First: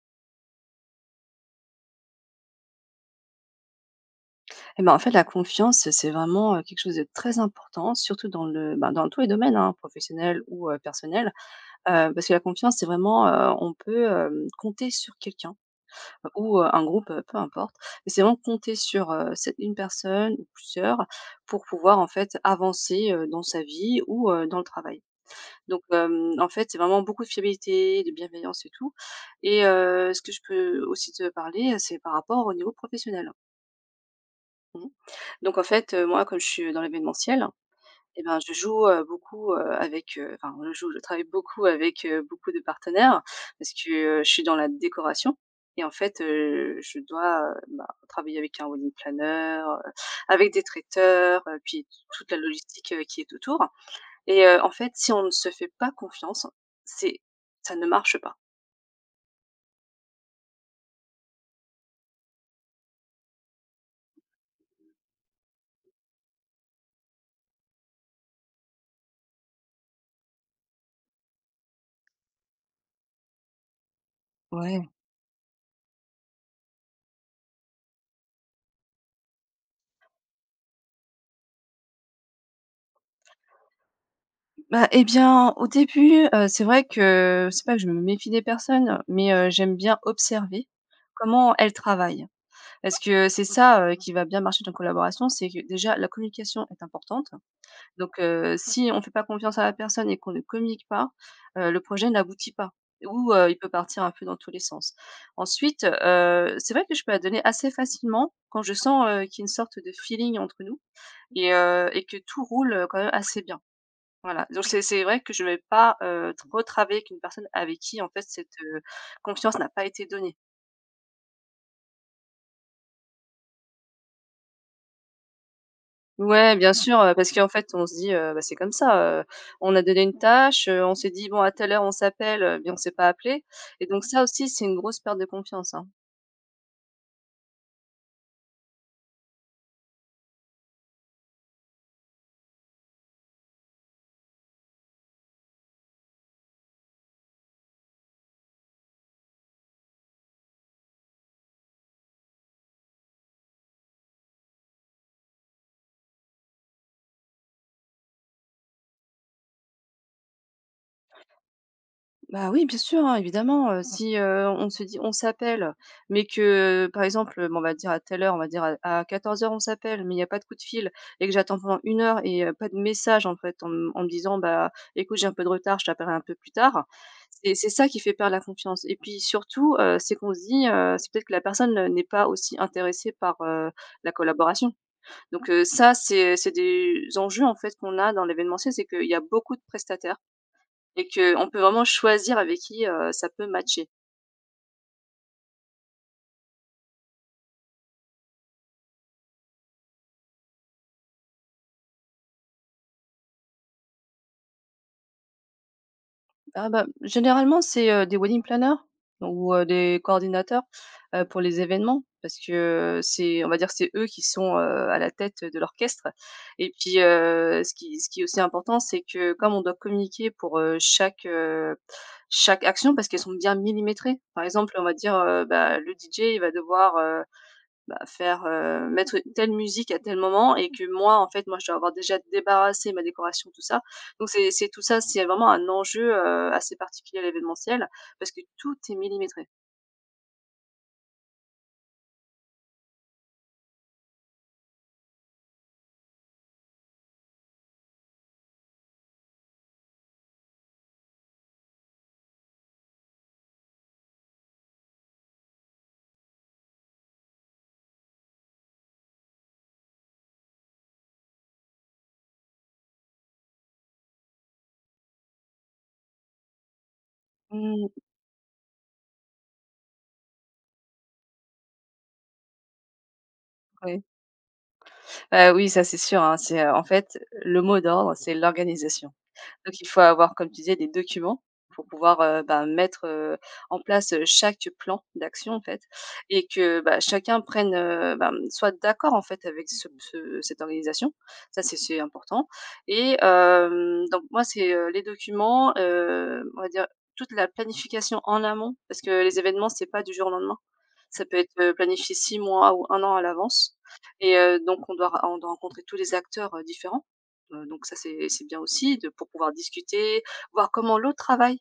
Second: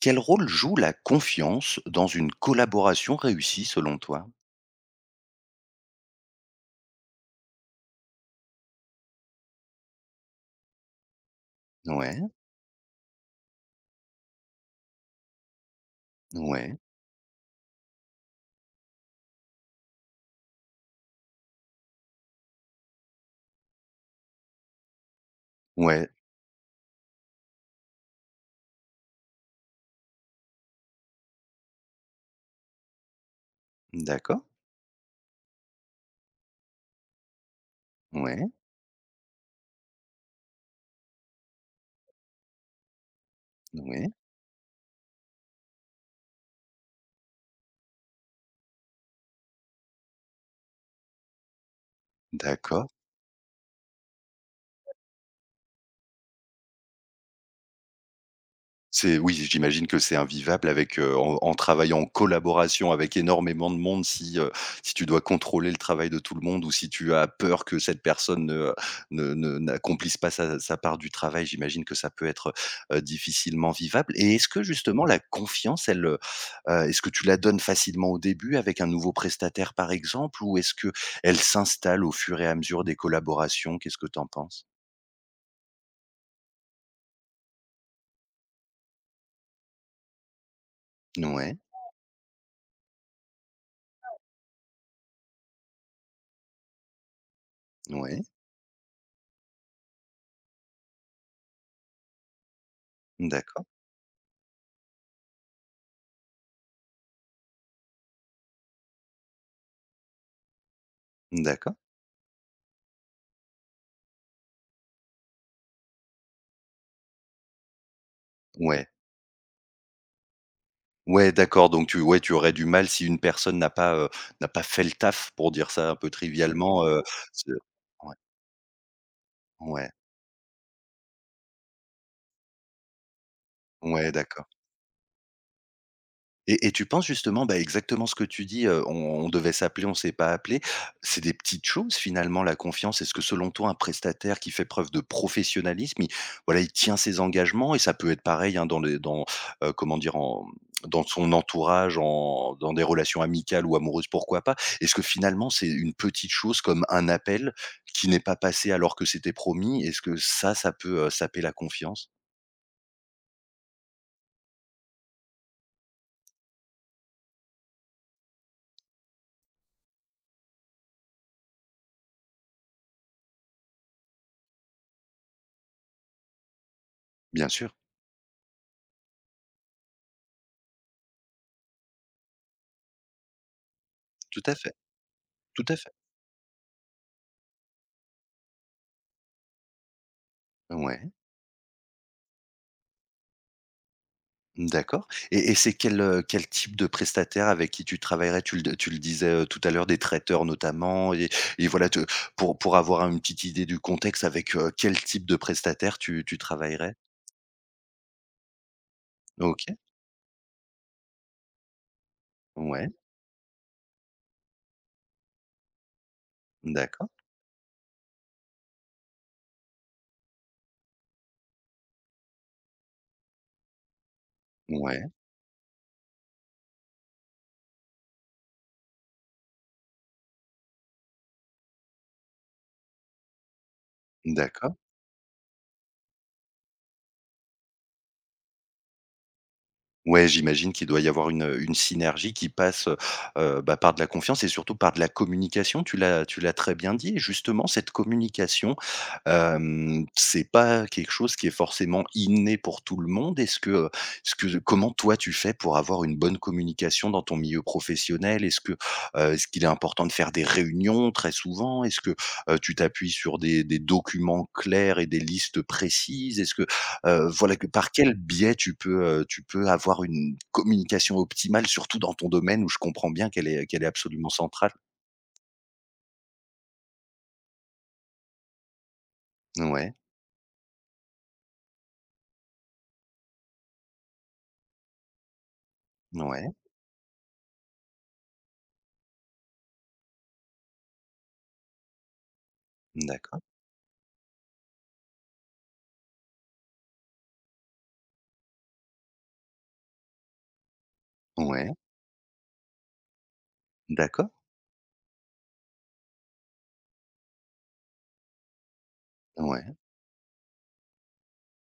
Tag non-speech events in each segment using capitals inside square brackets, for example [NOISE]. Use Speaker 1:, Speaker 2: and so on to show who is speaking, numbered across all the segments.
Speaker 1: Quel rôle joue la confiance dans une collaboration réussie selon toi?
Speaker 2: Eh ben, en fait, la confiance, c'est vraiment, quelque chose de très important, surtout dans tous les domaines, hein, professionnels ou, personnels. Heu,
Speaker 1: Ouais,
Speaker 2: parce que la confiance, c'est vraiment, on peut compter sur quelqu'un, ou,
Speaker 1: ouais,
Speaker 2: un groupe, peu importe. Mais c'est vraiment compter sur cette 1 personne ou plusieurs pour pouvoir, en fait, avancer, dans sa vie ou, dans le travail. Donc,
Speaker 1: ouais,
Speaker 2: hem, en fait, c'est vraiment beaucoup de fiabilité, de bienveillance et tout. Et ce que je peux aussi te parler, c'est par rapport au niveau professionnel.
Speaker 1: d'accord,
Speaker 2: Mmh. Donc en fait, moi comme je suis dans l'événementiel et ben,
Speaker 1: ouais,
Speaker 2: je joue, beaucoup, avec, enfin je joue, je travaille beaucoup avec beaucoup de partenaires parce
Speaker 1: ouais,
Speaker 2: que, je suis dans la décoration et en fait, je dois, bah, travailler avec un wedding planner, avec des traiteurs, puis toute la
Speaker 1: d'accord.
Speaker 2: logistique, qui est autour et en fait, si on ne se fait pas confiance, c'est ça ne marche
Speaker 1: C'est oui, j'imagine que c'est invivable avec, en travaillant en collaboration avec énormément de monde, si, si tu dois contrôler le travail de tout le monde ou si tu as peur que cette personne ne ne ne n'accomplisse pas sa part du travail. J'imagine que ça peut être, difficilement vivable. Et est-ce que
Speaker 2: pas.
Speaker 1: justement la confiance, elle, est-ce que tu la donnes facilement au début avec un nouveau prestataire, par exemple? Ou est-ce que elle s'installe au fur et à mesure des collaborations? Qu'est-ce que tu en penses?
Speaker 2: Bah, eh bien, au début, c'est vrai que c'est pas que je me méfie des personnes, mais j'aime bien observer comment
Speaker 1: Ouais,
Speaker 2: elles travaillent. Parce que c'est ça, qui va bien marcher dans la collaboration, c'est que déjà la communication est importante. Donc
Speaker 1: ouais,
Speaker 2: heu, si on ne fait pas confiance à la personne et qu'on ne communique pas, le projet n'aboutit pas ou il
Speaker 1: d'accord,
Speaker 2: peut partir un peu dans tous les sens. Ensuite, c'est vrai que je peux la donner assez facilement quand je sens, qu'il y a une sorte de feeling entre nous et
Speaker 1: d'accord,
Speaker 2: heu et que tout roule, quand même assez bien. Voilà, donc c'est vrai que je vais pas, t retravailler avec une personne avec qui en fait cette
Speaker 1: ouais.
Speaker 2: confiance n'a pas été donnée.
Speaker 1: Ouais, d'accord, donc tu ouais, tu aurais du mal si une personne n'a pas fait le taf pour dire ça un peu
Speaker 2: Ouais, bien
Speaker 1: trivialement,
Speaker 2: sûr, heu, parce qu'en
Speaker 1: ce
Speaker 2: fait on se dit,
Speaker 1: ouais,
Speaker 2: heu: «Bah, c'est comme ça, on a
Speaker 1: ouais,
Speaker 2: donné une tâche, on s'est dit: "Bon, à telle heure on s'appelle", mais on s'est pas appelé» et donc
Speaker 1: ouais,
Speaker 2: ça
Speaker 1: d'accord.
Speaker 2: aussi c'est une grosse perte de confiance, hein.
Speaker 1: Et tu penses justement, bah, exactement ce que tu dis, on devait s'appeler, on s'est pas appelé. C'est des petites choses finalement la confiance. Est-ce que selon toi un prestataire qui fait preuve de professionnalisme, il voilà, il tient ses engagements et ça peut être pareil, hein, dans les comment dire? En Dans son entourage, en dans des relations amicales ou amoureuses, pourquoi pas? Est-ce que finalement c'est une petite chose comme un appel qui n'est pas passé alors que c'était promis? Est-ce que ça peut, saper la confiance?
Speaker 2: Bah, oui, bien sûr, hein, évidemment, Mmh. si, on se dit on s'appelle, mais que, par exemple, bon, on va dire à telle heure, on va dire à 14 heures on s'appelle, mais il y a pas de coup de fil et que j'attends pendant une heure et pas de message, en fait, en me disant: «Bah, écoute, j'ai un peu de retard, je t'appellerai un peu plus tard».
Speaker 1: Bien
Speaker 2: C'est
Speaker 1: sûr,
Speaker 2: ça qui fait perdre la confiance et puis surtout, c'est qu'on se dit, c'est peut-être que la personne, n'est pas aussi intéressée par, la
Speaker 1: tout à fait,
Speaker 2: collaboration. Donc,
Speaker 1: tout à fait.
Speaker 2: ça, c'est des enjeux, en fait, qu'on a dans l'événementiel, c'est qu'il y a beaucoup de prestataires. Et
Speaker 1: Ouais.
Speaker 2: qu'on peut vraiment choisir avec qui, ça peut matcher.
Speaker 1: D'accord, et c'est quel type de prestataire avec qui tu travaillerais? Tu le disais, tout à l'heure, des traiteurs notamment et voilà te pour avoir une petite idée du contexte avec, quel type de prestataire tu
Speaker 2: Ah bah,
Speaker 1: travaillerais?
Speaker 2: généralement, c'est, des wedding planners ou,
Speaker 1: OK,
Speaker 2: des coordinateurs, pour les événements parce que,
Speaker 1: ouais,
Speaker 2: c'est on va dire, c'est eux qui sont, à la tête de l'orchestre et puis,
Speaker 1: d'accord,
Speaker 2: ce qui est aussi important, c'est que comme on doit communiquer pour, chaque action parce qu'elles sont bien millimétrées. Par exemple, on va
Speaker 1: ouais,
Speaker 2: dire, bah, le DJ, il va devoir, faire, mettre telle musique à tel moment et que moi, en fait, moi, je dois avoir déjà débarrassé ma décoration, tout ça. Donc c'est
Speaker 1: d'accord.
Speaker 2: tout ça, c'est vraiment un enjeu, assez particulier à l'événementiel parce que tout est millimétré.
Speaker 1: Ouais, j'imagine qu'il doit y avoir une, synergie qui passe, bah, par de la confiance et surtout par de la communication. Tu l'as très bien dit et justement cette communication, c'est pas quelque chose qui est forcément inné pour tout le monde. Est-ce que, ce que Comment toi tu fais pour avoir une bonne communication dans ton milieu professionnel? Est-ce que, est-ce qu'il est important de faire des réunions très souvent? Est-ce que, tu t'appuies sur des documents clairs et des listes précises? Est-ce que Voilà que
Speaker 2: Mmh,
Speaker 1: par quel biais tu peux, avoir une communication optimale, surtout dans ton domaine où je comprends bien qu'elle est
Speaker 2: oui.
Speaker 1: absolument centrale?
Speaker 2: Bah, oui, ça, c'est sûr, hein, c'est, en fait, le mot d'ordre, c'est l'organisation. Donc il
Speaker 1: Ouais,
Speaker 2: faut avoir, comme tu disais, des documents pour pouvoir, en place, chaque plan d'action, en fait et
Speaker 1: ouais,
Speaker 2: que, bah, chacun prenne, soit d'accord, en fait, avec ce ce cette organisation. Ça, c'est important et
Speaker 1: d'accord,
Speaker 2: donc moi, c'est, les documents, on va dire toute la planification en amont parce que les événements, c'est pas du jour au lendemain. Ça peut être,
Speaker 1: ouais,
Speaker 2: planifié 6 mois ou un an à l'avance
Speaker 1: d'accord,
Speaker 2: et donc on doit rencontrer tous les acteurs, différents. Donc ça, c'est bien aussi de pour pouvoir
Speaker 1: ouais,
Speaker 2: discuter, voir comment l'autre travaille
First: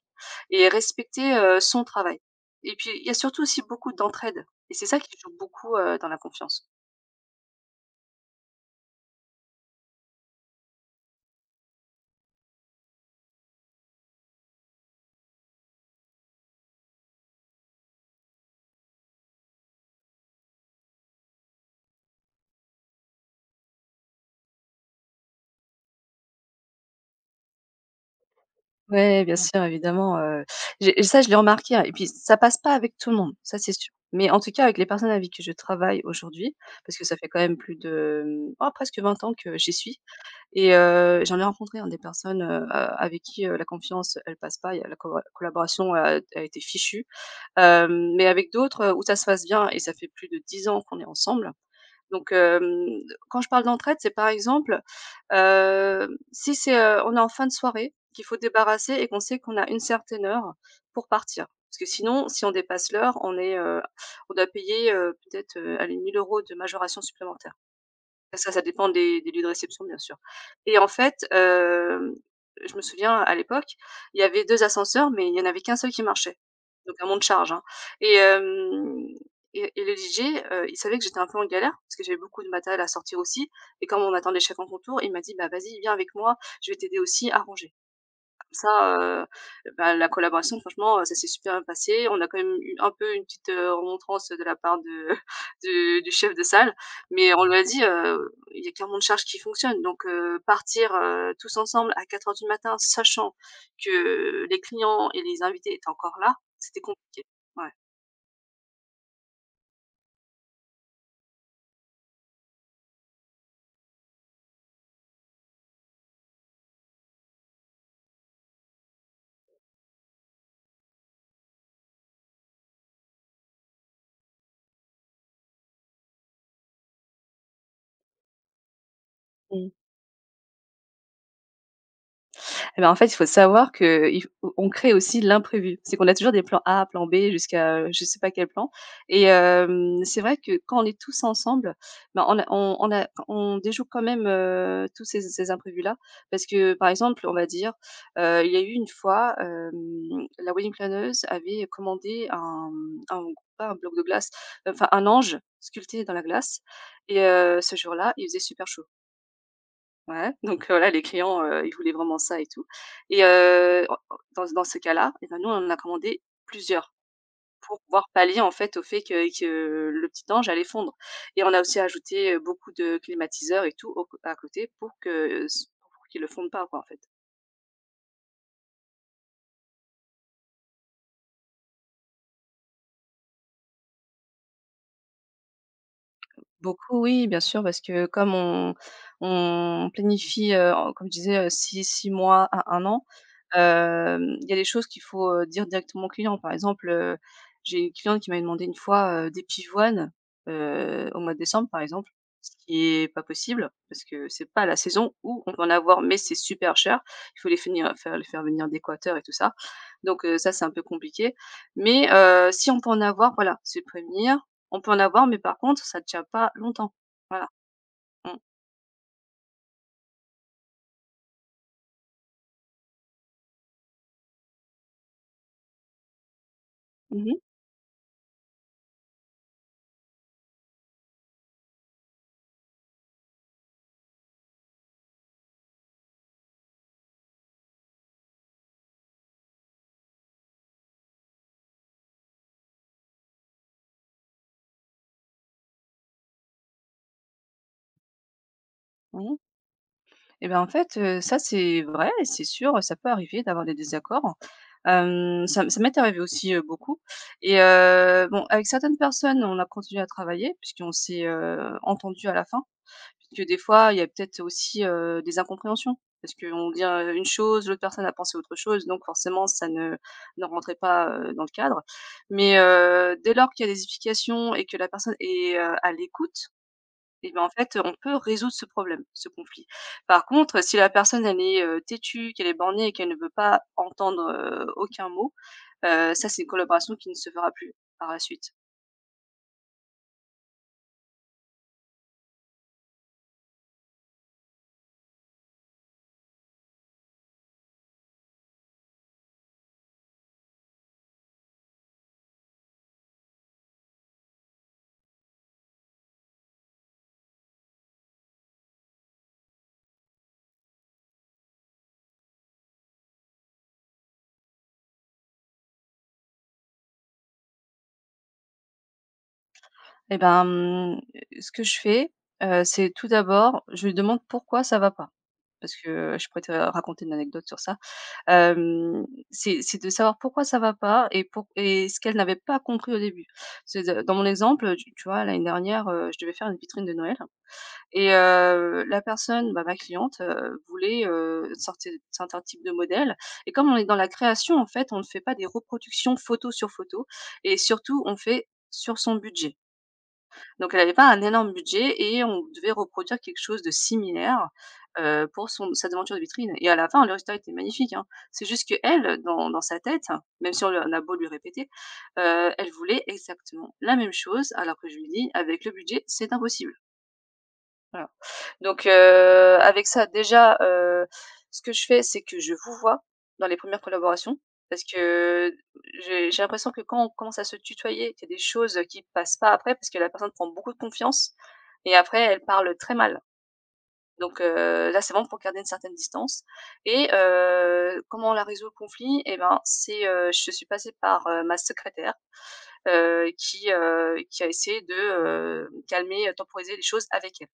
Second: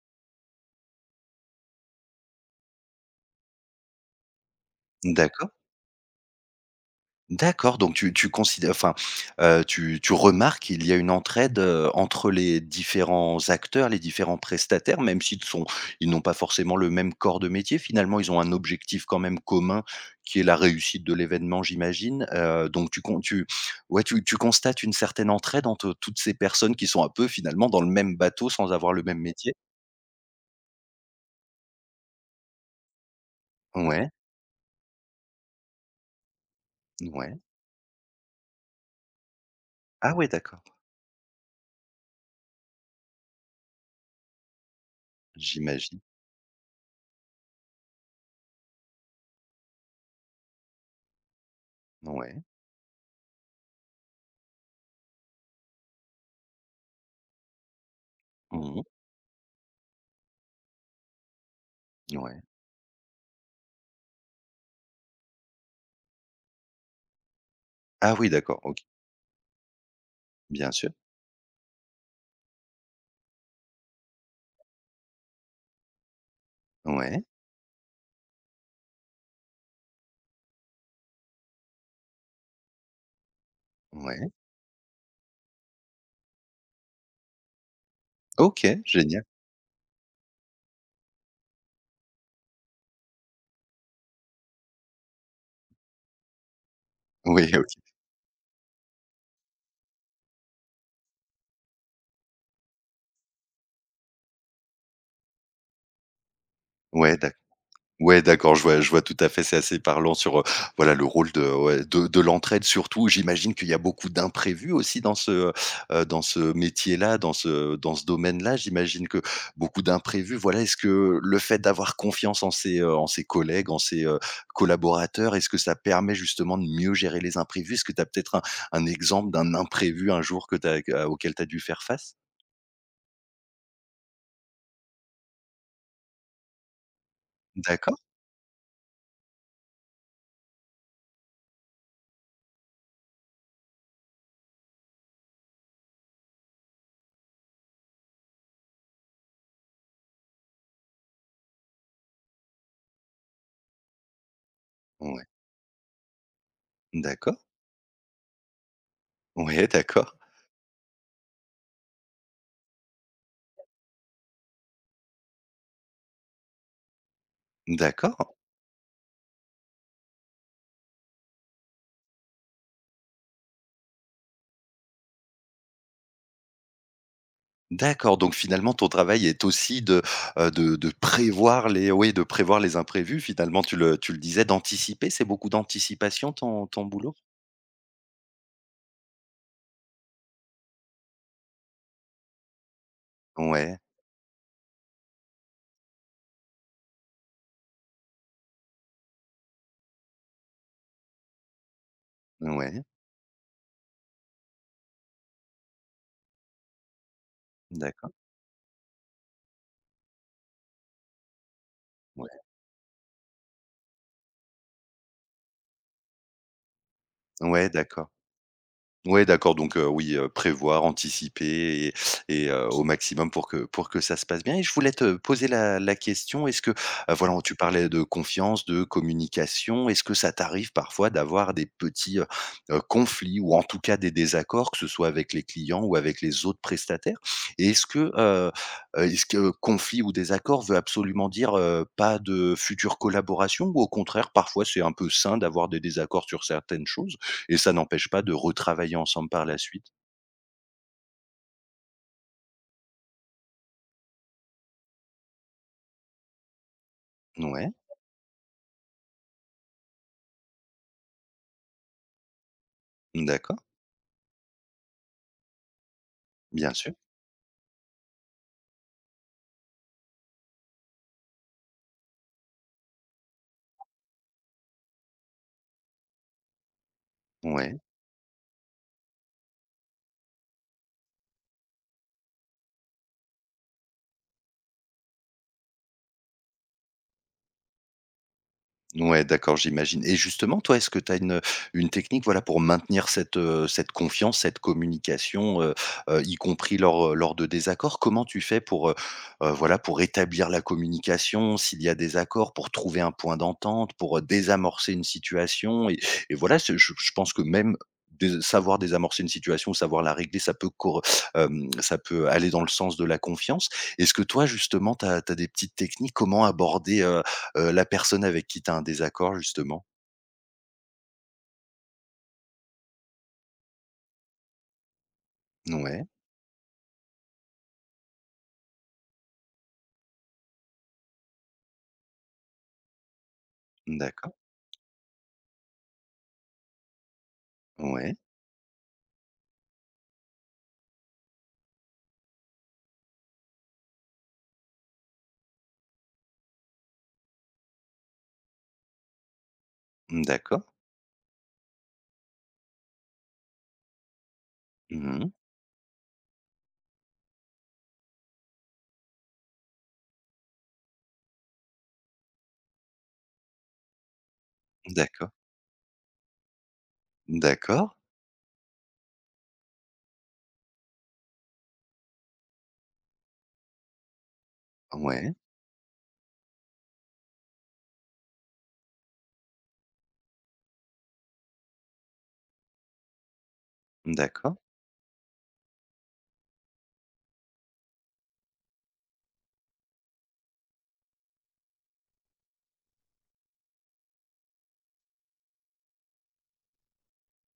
Speaker 2: et respecter, son travail. Et puis, il y a surtout aussi beaucoup d'entraide et c'est ça qui joue
Speaker 1: d'accord.
Speaker 2: beaucoup, dans la confiance.
Speaker 1: D'accord, donc tu considères, enfin, tu remarques qu'il y a une entraide, entre les différents acteurs, les différents prestataires, même s'ils sont ils n'ont pas forcément le même corps de métier, finalement, ils ont un objectif quand même commun qui est la réussite de l'événement, j'imagine, donc tu con tu ouais, tu constates une certaine entraide entre toutes ces personnes qui sont un peu, finalement, dans le même bateau sans avoir le même
Speaker 2: Ouais, bien
Speaker 1: métier?
Speaker 2: sûr, évidemment, j'ai ça, je l'ai remarqué, hein, et puis ça passe pas avec tout le monde, ça, c'est sûr.
Speaker 1: Ouais,
Speaker 2: Mais en tout cas, avec les personnes avec qui je travaille aujourd'hui, parce que ça fait
Speaker 1: ouais.
Speaker 2: quand même plus de presque 20 ans que j'y suis
Speaker 1: Ah ouais, d'accord,
Speaker 2: et j'en ai rencontré, hein, des personnes, avec qui, la confiance, elle passe pas, il y a la colla collaboration
Speaker 1: j'imagine.
Speaker 2: a été fichue. Mais avec d'autres, où ça se passe bien et ça fait plus de 10 ans qu'on est ensemble. Donc
Speaker 1: Ouais.
Speaker 2: hem, quand je parle d'entraide, c'est par exemple, si c'est, on est en fin de soirée, qu'il faut
Speaker 1: Mmh.
Speaker 2: débarrasser et qu'on sait qu'on a une certaine heure pour partir. Parce que sinon,
Speaker 1: Ouais.
Speaker 2: si on dépasse l'heure, on est, on doit payer, peut-être, allez 1 000 de majoration supplémentaire.
Speaker 1: Ah oui,
Speaker 2: Bah, ça
Speaker 1: d'accord,
Speaker 2: ça
Speaker 1: OK.
Speaker 2: dépend des lieux de réception, bien sûr
Speaker 1: Bien
Speaker 2: et en
Speaker 1: sûr.
Speaker 2: fait, je me souviens à l'époque, il y avait 2 ascenseurs, mais il y en avait qu'un seul qui marchait, donc un
Speaker 1: Ouais,
Speaker 2: monte charge, hein, et hem et le DJ, il savait que j'étais un peu en galère parce que j'avais beaucoup de matériel à sortir aussi et comme on
Speaker 1: ouais.
Speaker 2: attendait chacun son tour, il m'a dit: «Bah, vas-y, viens avec moi, je vais t'aider aussi à ranger».
Speaker 1: OK,
Speaker 2: Ça,
Speaker 1: génial.
Speaker 2: heu, la collaboration franchement, ça s'est super bien passé. On a quand même eu un peu une petite, remontrance de la part de [LAUGHS] du chef de salle, mais
Speaker 1: Oui,
Speaker 2: on lui a
Speaker 1: OK.
Speaker 2: dit, «Il y a qu'un monde charge qui fonctionne, donc partir, tous ensemble à 4 heures du matin, sachant que les clients et les invités étaient encore là, c'était
Speaker 1: Ouais,
Speaker 2: compliqué».
Speaker 1: d'ac
Speaker 2: Ouais.
Speaker 1: ouais, d'accord, je vois tout à fait, c'est assez parlant sur, voilà, le rôle de ouais, de l'entraide surtout. J'imagine qu'il y a beaucoup d'imprévus aussi dans dans ce métier-là, dans ce domaine-là. J'imagine que beaucoup d'imprévus, voilà, est-ce que le fait d'avoir confiance en ses, collègues, en ses, collaborateurs, est-ce que ça permet justement de mieux gérer les imprévus? Est-ce que tu as peut-être un exemple d'un imprévu un jour que tu auquel tu as dû faire face?
Speaker 2: Eh ben, en fait, il faut savoir qu'il f on crée aussi l'imprévu. C'est qu'on a toujours des plans A, plan B jusqu'à,
Speaker 1: D'accord,
Speaker 2: je sais pas quel plan et c'est vrai que quand on est tous ensemble, ben, on déjoue quand même, tous ces imprévus-là parce que, par exemple, on va dire, il y a eu une fois, la wedding planeuse avait commandé un, mmh, un pas un bloc de glace, enfin un
Speaker 1: ouais,
Speaker 2: ange sculpté dans la glace et
Speaker 1: d'accord,
Speaker 2: ce jour-là, il faisait super chaud.
Speaker 1: ouais, d'accord.
Speaker 2: Ouais, donc là les clients, ils voulaient vraiment ça et tout et en en dans dans ce cas-là et ben, nous, on en a commandé plusieurs pour pouvoir
Speaker 1: D'accord,
Speaker 2: pallier, en fait, au fait que le petit ange allait fondre et on a aussi ajouté, beaucoup de climatiseurs et tout au à côté pour que, s pour qu'il ne fonde pas, quoi, en fait.
Speaker 1: d'accord, donc finalement ton travail est aussi de prévoir les oui, de prévoir les imprévus finalement tu le disais d'anticiper, c'est beaucoup d'anticipation ton
Speaker 2: Beaucoup,
Speaker 1: boulot?
Speaker 2: oui, bien sûr, parce que comme on planifie, en comme je disais, 6 mois à un an,
Speaker 1: Ouais,
Speaker 2: il y a des choses qu'il faut, dire directement au client. Par exemple, j'ai une cliente qui m'a demandé une fois, des pivoines, au mois de décembre, par exemple, ce
Speaker 1: ouais,
Speaker 2: qui est pas possible parce que c'est pas la saison où on peut en avoir, mais c'est super cher. Il faut les finir
Speaker 1: d'accord,
Speaker 2: faire les faire venir d'Équateur et tout ça. Donc ça, c'est un peu compliqué. Mais
Speaker 1: ouais,
Speaker 2: si on peut en avoir, voilà, se prévenir on peut en avoir, mais par contre, ça tient pas longtemps. Voilà.
Speaker 1: ouais d'accord.
Speaker 2: Mmh.
Speaker 1: Ouais, d'accord, donc oui, prévoir, anticiper et au maximum pour que ça se passe bien et je voulais te poser la question. Est-ce que,
Speaker 2: Mmh
Speaker 1: voilà,
Speaker 2: mh.
Speaker 1: tu parlais de confiance, de communication. Est-ce que ça t'arrive parfois d'avoir des petits, conflits ou en tout cas des désaccords, que ce soit avec les clients ou avec les autres prestataires? Et est-ce que conflit ou désaccord veut absolument dire, pas de future collaboration ou au contraire, parfois, c'est un peu sain d'avoir des désaccords sur certaines choses? Et ça n'empêche pas de retravailler ensemble
Speaker 2: Mmh.
Speaker 1: par la suite.
Speaker 2: Et ben, en fait, ça c'est vrai, c'est sûr, ça peut arriver d'avoir des désaccords. Hem, ça m ça m'est arrivé aussi, beaucoup et
Speaker 1: Ouais,
Speaker 2: bon, avec certaines personnes, on a continué à travailler puisqu'on s'est, entendus à la fin. Que des
Speaker 1: d'accord,
Speaker 2: fois, il y a peut-être aussi, des incompréhensions. Parce qu'on
Speaker 1: bien
Speaker 2: dit,
Speaker 1: sûr.
Speaker 2: une chose, l'autre personne a pensé autre chose, donc forcément ça ne rentrait pas, dans le cadre. Mais, dès lors qu'il y a des explications et que la personne est, à l'écoute et ben, en fait,
Speaker 1: Ouais.
Speaker 2: on peut résoudre ce problème, ce conflit. Par contre, si la personne elle est, têtue, qu'elle est bornée et qu'elle ne veut pas entendre, aucun mot, ça c'est une collaboration qui ne se fera plus par la suite.
Speaker 1: Ouais, d'accord, j'imagine. Et justement, toi, est-ce que tu as une technique, voilà, pour maintenir cette confiance, cette communication, y compris lors de désaccords? Comment tu fais voilà, pour rétablir la communication s'il y a des accords, pour trouver un point d'entente, pour, désamorcer une situation? Et voilà, ce je pense que même dés savoir désamorcer une situation, savoir la régler, ça peut aller dans le sens de la confiance. Est-ce que toi, justement, tu as des petites techniques? Comment aborder, la personne avec qui tu as un désaccord justement.
Speaker 2: Et ben, mmh, ce que je fais, c'est tout d'abord, je lui demande pourquoi ça va pas. Parce
Speaker 1: Ouais,
Speaker 2: que je pourrais te raconter une anecdote sur ça. Hem, c'est de savoir pourquoi ça va pas et pour et ce qu'elle n'avait pas compris au début. C'est de dans mon
Speaker 1: d'accord.
Speaker 2: exemple, tu vois, l'année dernière, je devais faire une vitrine de Noël et
Speaker 1: Ouais,
Speaker 2: la personne, bah, ma cliente, voulait, sortir certains types de modèles et comme on est dans la création, en fait, on ne fait pas des reproductions photo sur photo et surtout on fait sur son budget.
Speaker 1: d'accord.
Speaker 2: Donc elle n'avait pas un énorme budget et on devait reproduire quelque chose de similaire,
Speaker 1: Mmh.
Speaker 2: pour son sa devanture de vitrine et à la fin, le résultat était magnifique, hein. C'est juste qu'elle, dans sa tête, même si on lui on a beau lui répéter, elle voulait exactement la même chose alors que je lui
Speaker 1: D'accord.
Speaker 2: dis: «Avec le budget, c'est impossible».
Speaker 1: D'accord.
Speaker 2: Voilà. Donc avec ça déjà, ce que je fais, c'est que je vous vois dans les premières collaborations parce
Speaker 1: Ouais.
Speaker 2: que j'ai l'impression que quand on commence à se tutoyer, qu'il y a des choses, qui passent pas après parce que la personne prend beaucoup de confiance et après elle parle très mal. Donc
Speaker 1: D'accord.
Speaker 2: là, c'est bon pour garder une certaine distance et comment on a résolu le conflit? Eh ben, c'est, je suis passée par, ma secrétaire, qui a essayé de, calmer, temporiser les choses avec elle.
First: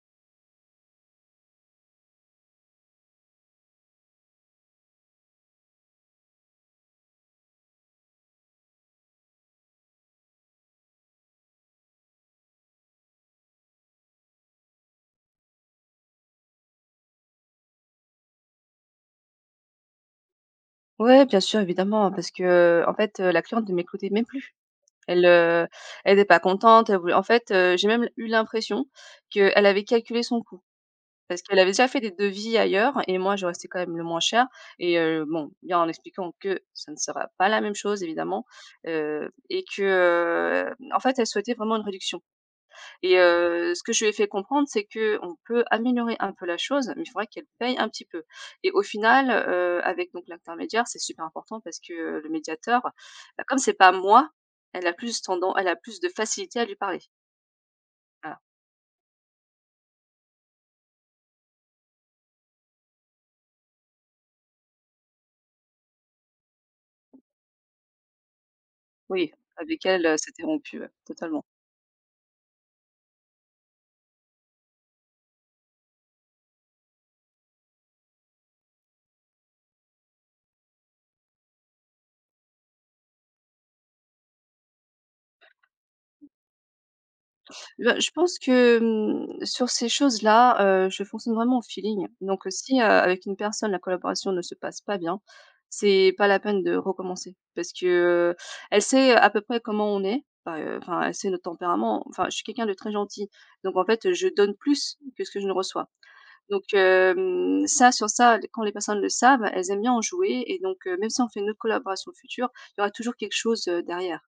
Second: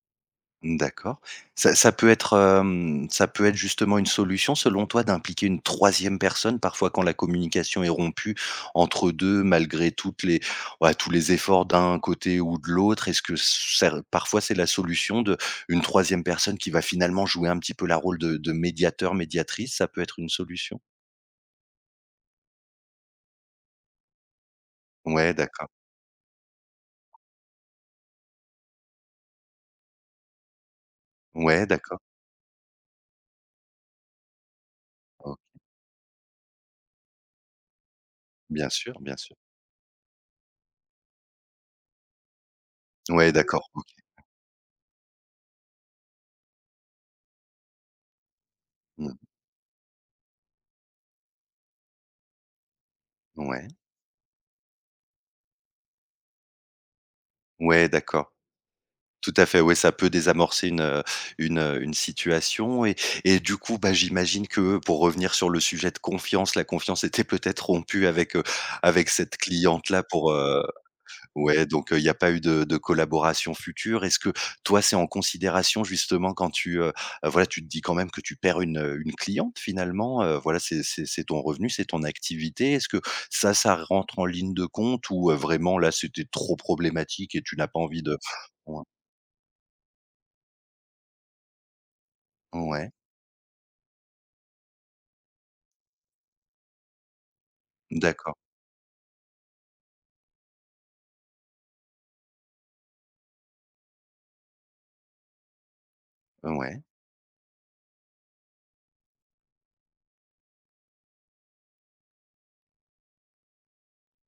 Speaker 1: D'accord. Ça ça peut être, ça peut être justement une solution selon toi d'impliquer une troisième personne parfois quand la communication est rompue entre 2, malgré toutes les ouais, tous les efforts d'un côté ou de l'autre? Est-ce que ça parfois c'est la solution de une troisième personne qui va finalement jouer un petit peu la rôle de médiateur, médiatrice, ça peut être une solution?
Speaker 2: Ouais, bien sûr, évidemment, parce que, en fait, la cliente ne m'écoutait même plus. Elle,
Speaker 1: Ouais, d'accord.
Speaker 2: elle n'était pas contente, elle voulait en fait, j'ai même eu l'impression qu'elle avait calculé son coût. Parce qu'elle
Speaker 1: Ouais,
Speaker 2: avait déjà
Speaker 1: d'accord.
Speaker 2: fait des devis ailleurs et moi, je restais quand même le moins cher et
Speaker 1: OK.
Speaker 2: bon, bien en expliquant que ça ne sera pas la même chose évidemment,
Speaker 1: Bien sûr, bien sûr.
Speaker 2: et que, en fait, elle souhaitait vraiment une réduction. Et
Speaker 1: Ouais, d'accord,
Speaker 2: ce
Speaker 1: OK.
Speaker 2: que je lui ai fait comprendre, c'est que on peut améliorer un peu la chose, mais il faudrait qu'elle paye un petit peu. Et au
Speaker 1: Mmh.
Speaker 2: final, avec donc l'intermédiaire, c'est super important parce que, le médiateur, bah, comme
Speaker 1: Ouais.
Speaker 2: c'est pas moi, elle a plus tendance, elle a plus de facilité à lui parler.
Speaker 1: Ouais, d'accord.
Speaker 2: Voilà.
Speaker 1: Tout à fait, ouais, ça peut désamorcer une situation et du coup, bah, j'imagine que pour revenir sur le sujet de confiance, la confiance était peut-être rompue avec
Speaker 2: Oui,
Speaker 1: cette
Speaker 2: avec
Speaker 1: cliente-là
Speaker 2: elle,
Speaker 1: pour.
Speaker 2: c'était rompu, ouais, totalement.
Speaker 1: Ouais, donc il n'y a pas eu de collaboration future. Est-ce que toi, c'est en considération justement quand voilà, tu te dis quand même que tu perds une cliente finalement, voilà, c'est ton revenu, c'est ton activité. Est-ce que ça rentre en ligne de compte ou vraiment là, c'était trop problématique et tu n'as pas
Speaker 2: Bah,
Speaker 1: envie
Speaker 2: je
Speaker 1: de
Speaker 2: pense que,
Speaker 1: ouais,
Speaker 2: mmh, sur ces choses-là, je fonctionne vraiment au feeling. Donc, si,
Speaker 1: ouais,
Speaker 2: avec une personne, la collaboration ne se passe pas bien, c'est pas la peine de recommencer parce que,
Speaker 1: d'accord,
Speaker 2: heu, elle sait à peu près comment on est, enfin, enfin, elle sait notre tempérament. Enfin, je suis quelqu'un de très gentil. Donc en fait, je donne plus que ce que je ne reçois. Donc
Speaker 1: ouais.
Speaker 2: ça, sur ça, quand les personnes le savent, elles aiment bien en jouer et donc même si on fait une autre collaboration future, il y aura toujours quelque chose, derrière.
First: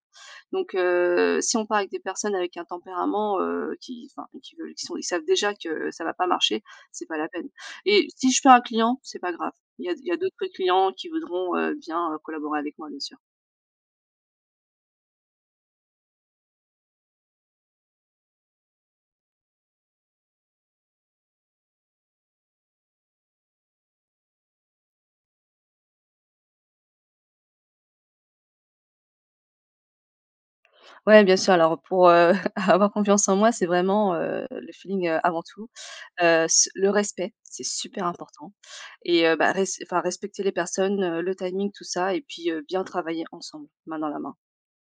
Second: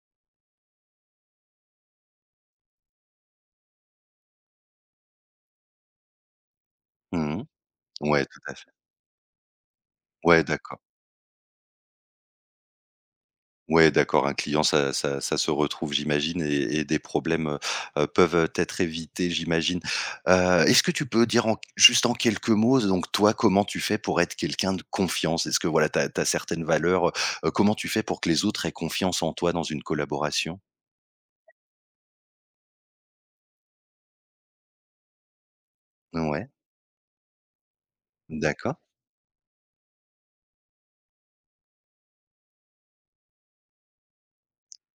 Speaker 2: Donc si on part avec des personnes avec un tempérament, qui enfin qui veulent qui sont ils savent déjà que ça va pas marcher, c'est pas la
Speaker 1: Mmh.
Speaker 2: peine et
Speaker 1: Ouais,
Speaker 2: si
Speaker 1: tout
Speaker 2: je perds
Speaker 1: à
Speaker 2: un
Speaker 1: fait.
Speaker 2: client, c'est pas grave. Il y a
Speaker 1: Ouais,
Speaker 2: d'autres
Speaker 1: d'accord.
Speaker 2: clients qui voudront, bien, collaborer avec moi, bien sûr.
Speaker 1: Ouais, d'accord, un client, ça ça se retrouve, j'imagine et des problèmes, peuvent être évités, j'imagine. Est-ce que tu peux dire en juste en quelques mots, donc toi, comment tu fais pour être quelqu'un de confiance? Est-ce que voilà, tu as certaines valeurs, comment tu fais pour que les autres aient confiance en toi dans une collaboration?
Speaker 2: Ouais, bien sûr. Alors pour, [LAUGHS] avoir confiance en moi, c'est vraiment, le feeling, avant tout.
Speaker 1: Ouais,
Speaker 2: S le respect, c'est super important
Speaker 1: d'accord.
Speaker 2: et bah, res enfin respecter les personnes, le timing, tout ça et puis, bien travailler ensemble, main dans la main.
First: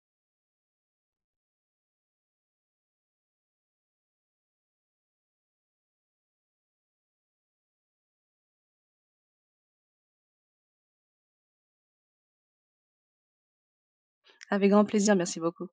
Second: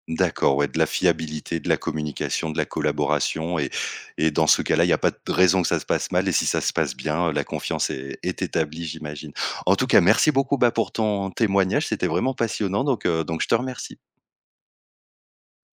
Speaker 1: D'accord, ouais, de la fiabilité, de la communication, de la collaboration et dans ce cas-là, il n'y a pas de raison que ça se passe mal et si ça se passe bien, la confiance est établie, j'imagine. En tout cas, merci beaucoup, bah, pour ton témoignage, c'était vraiment passionnant donc je te remercie.
Speaker 2: Avec grand plaisir, merci beaucoup.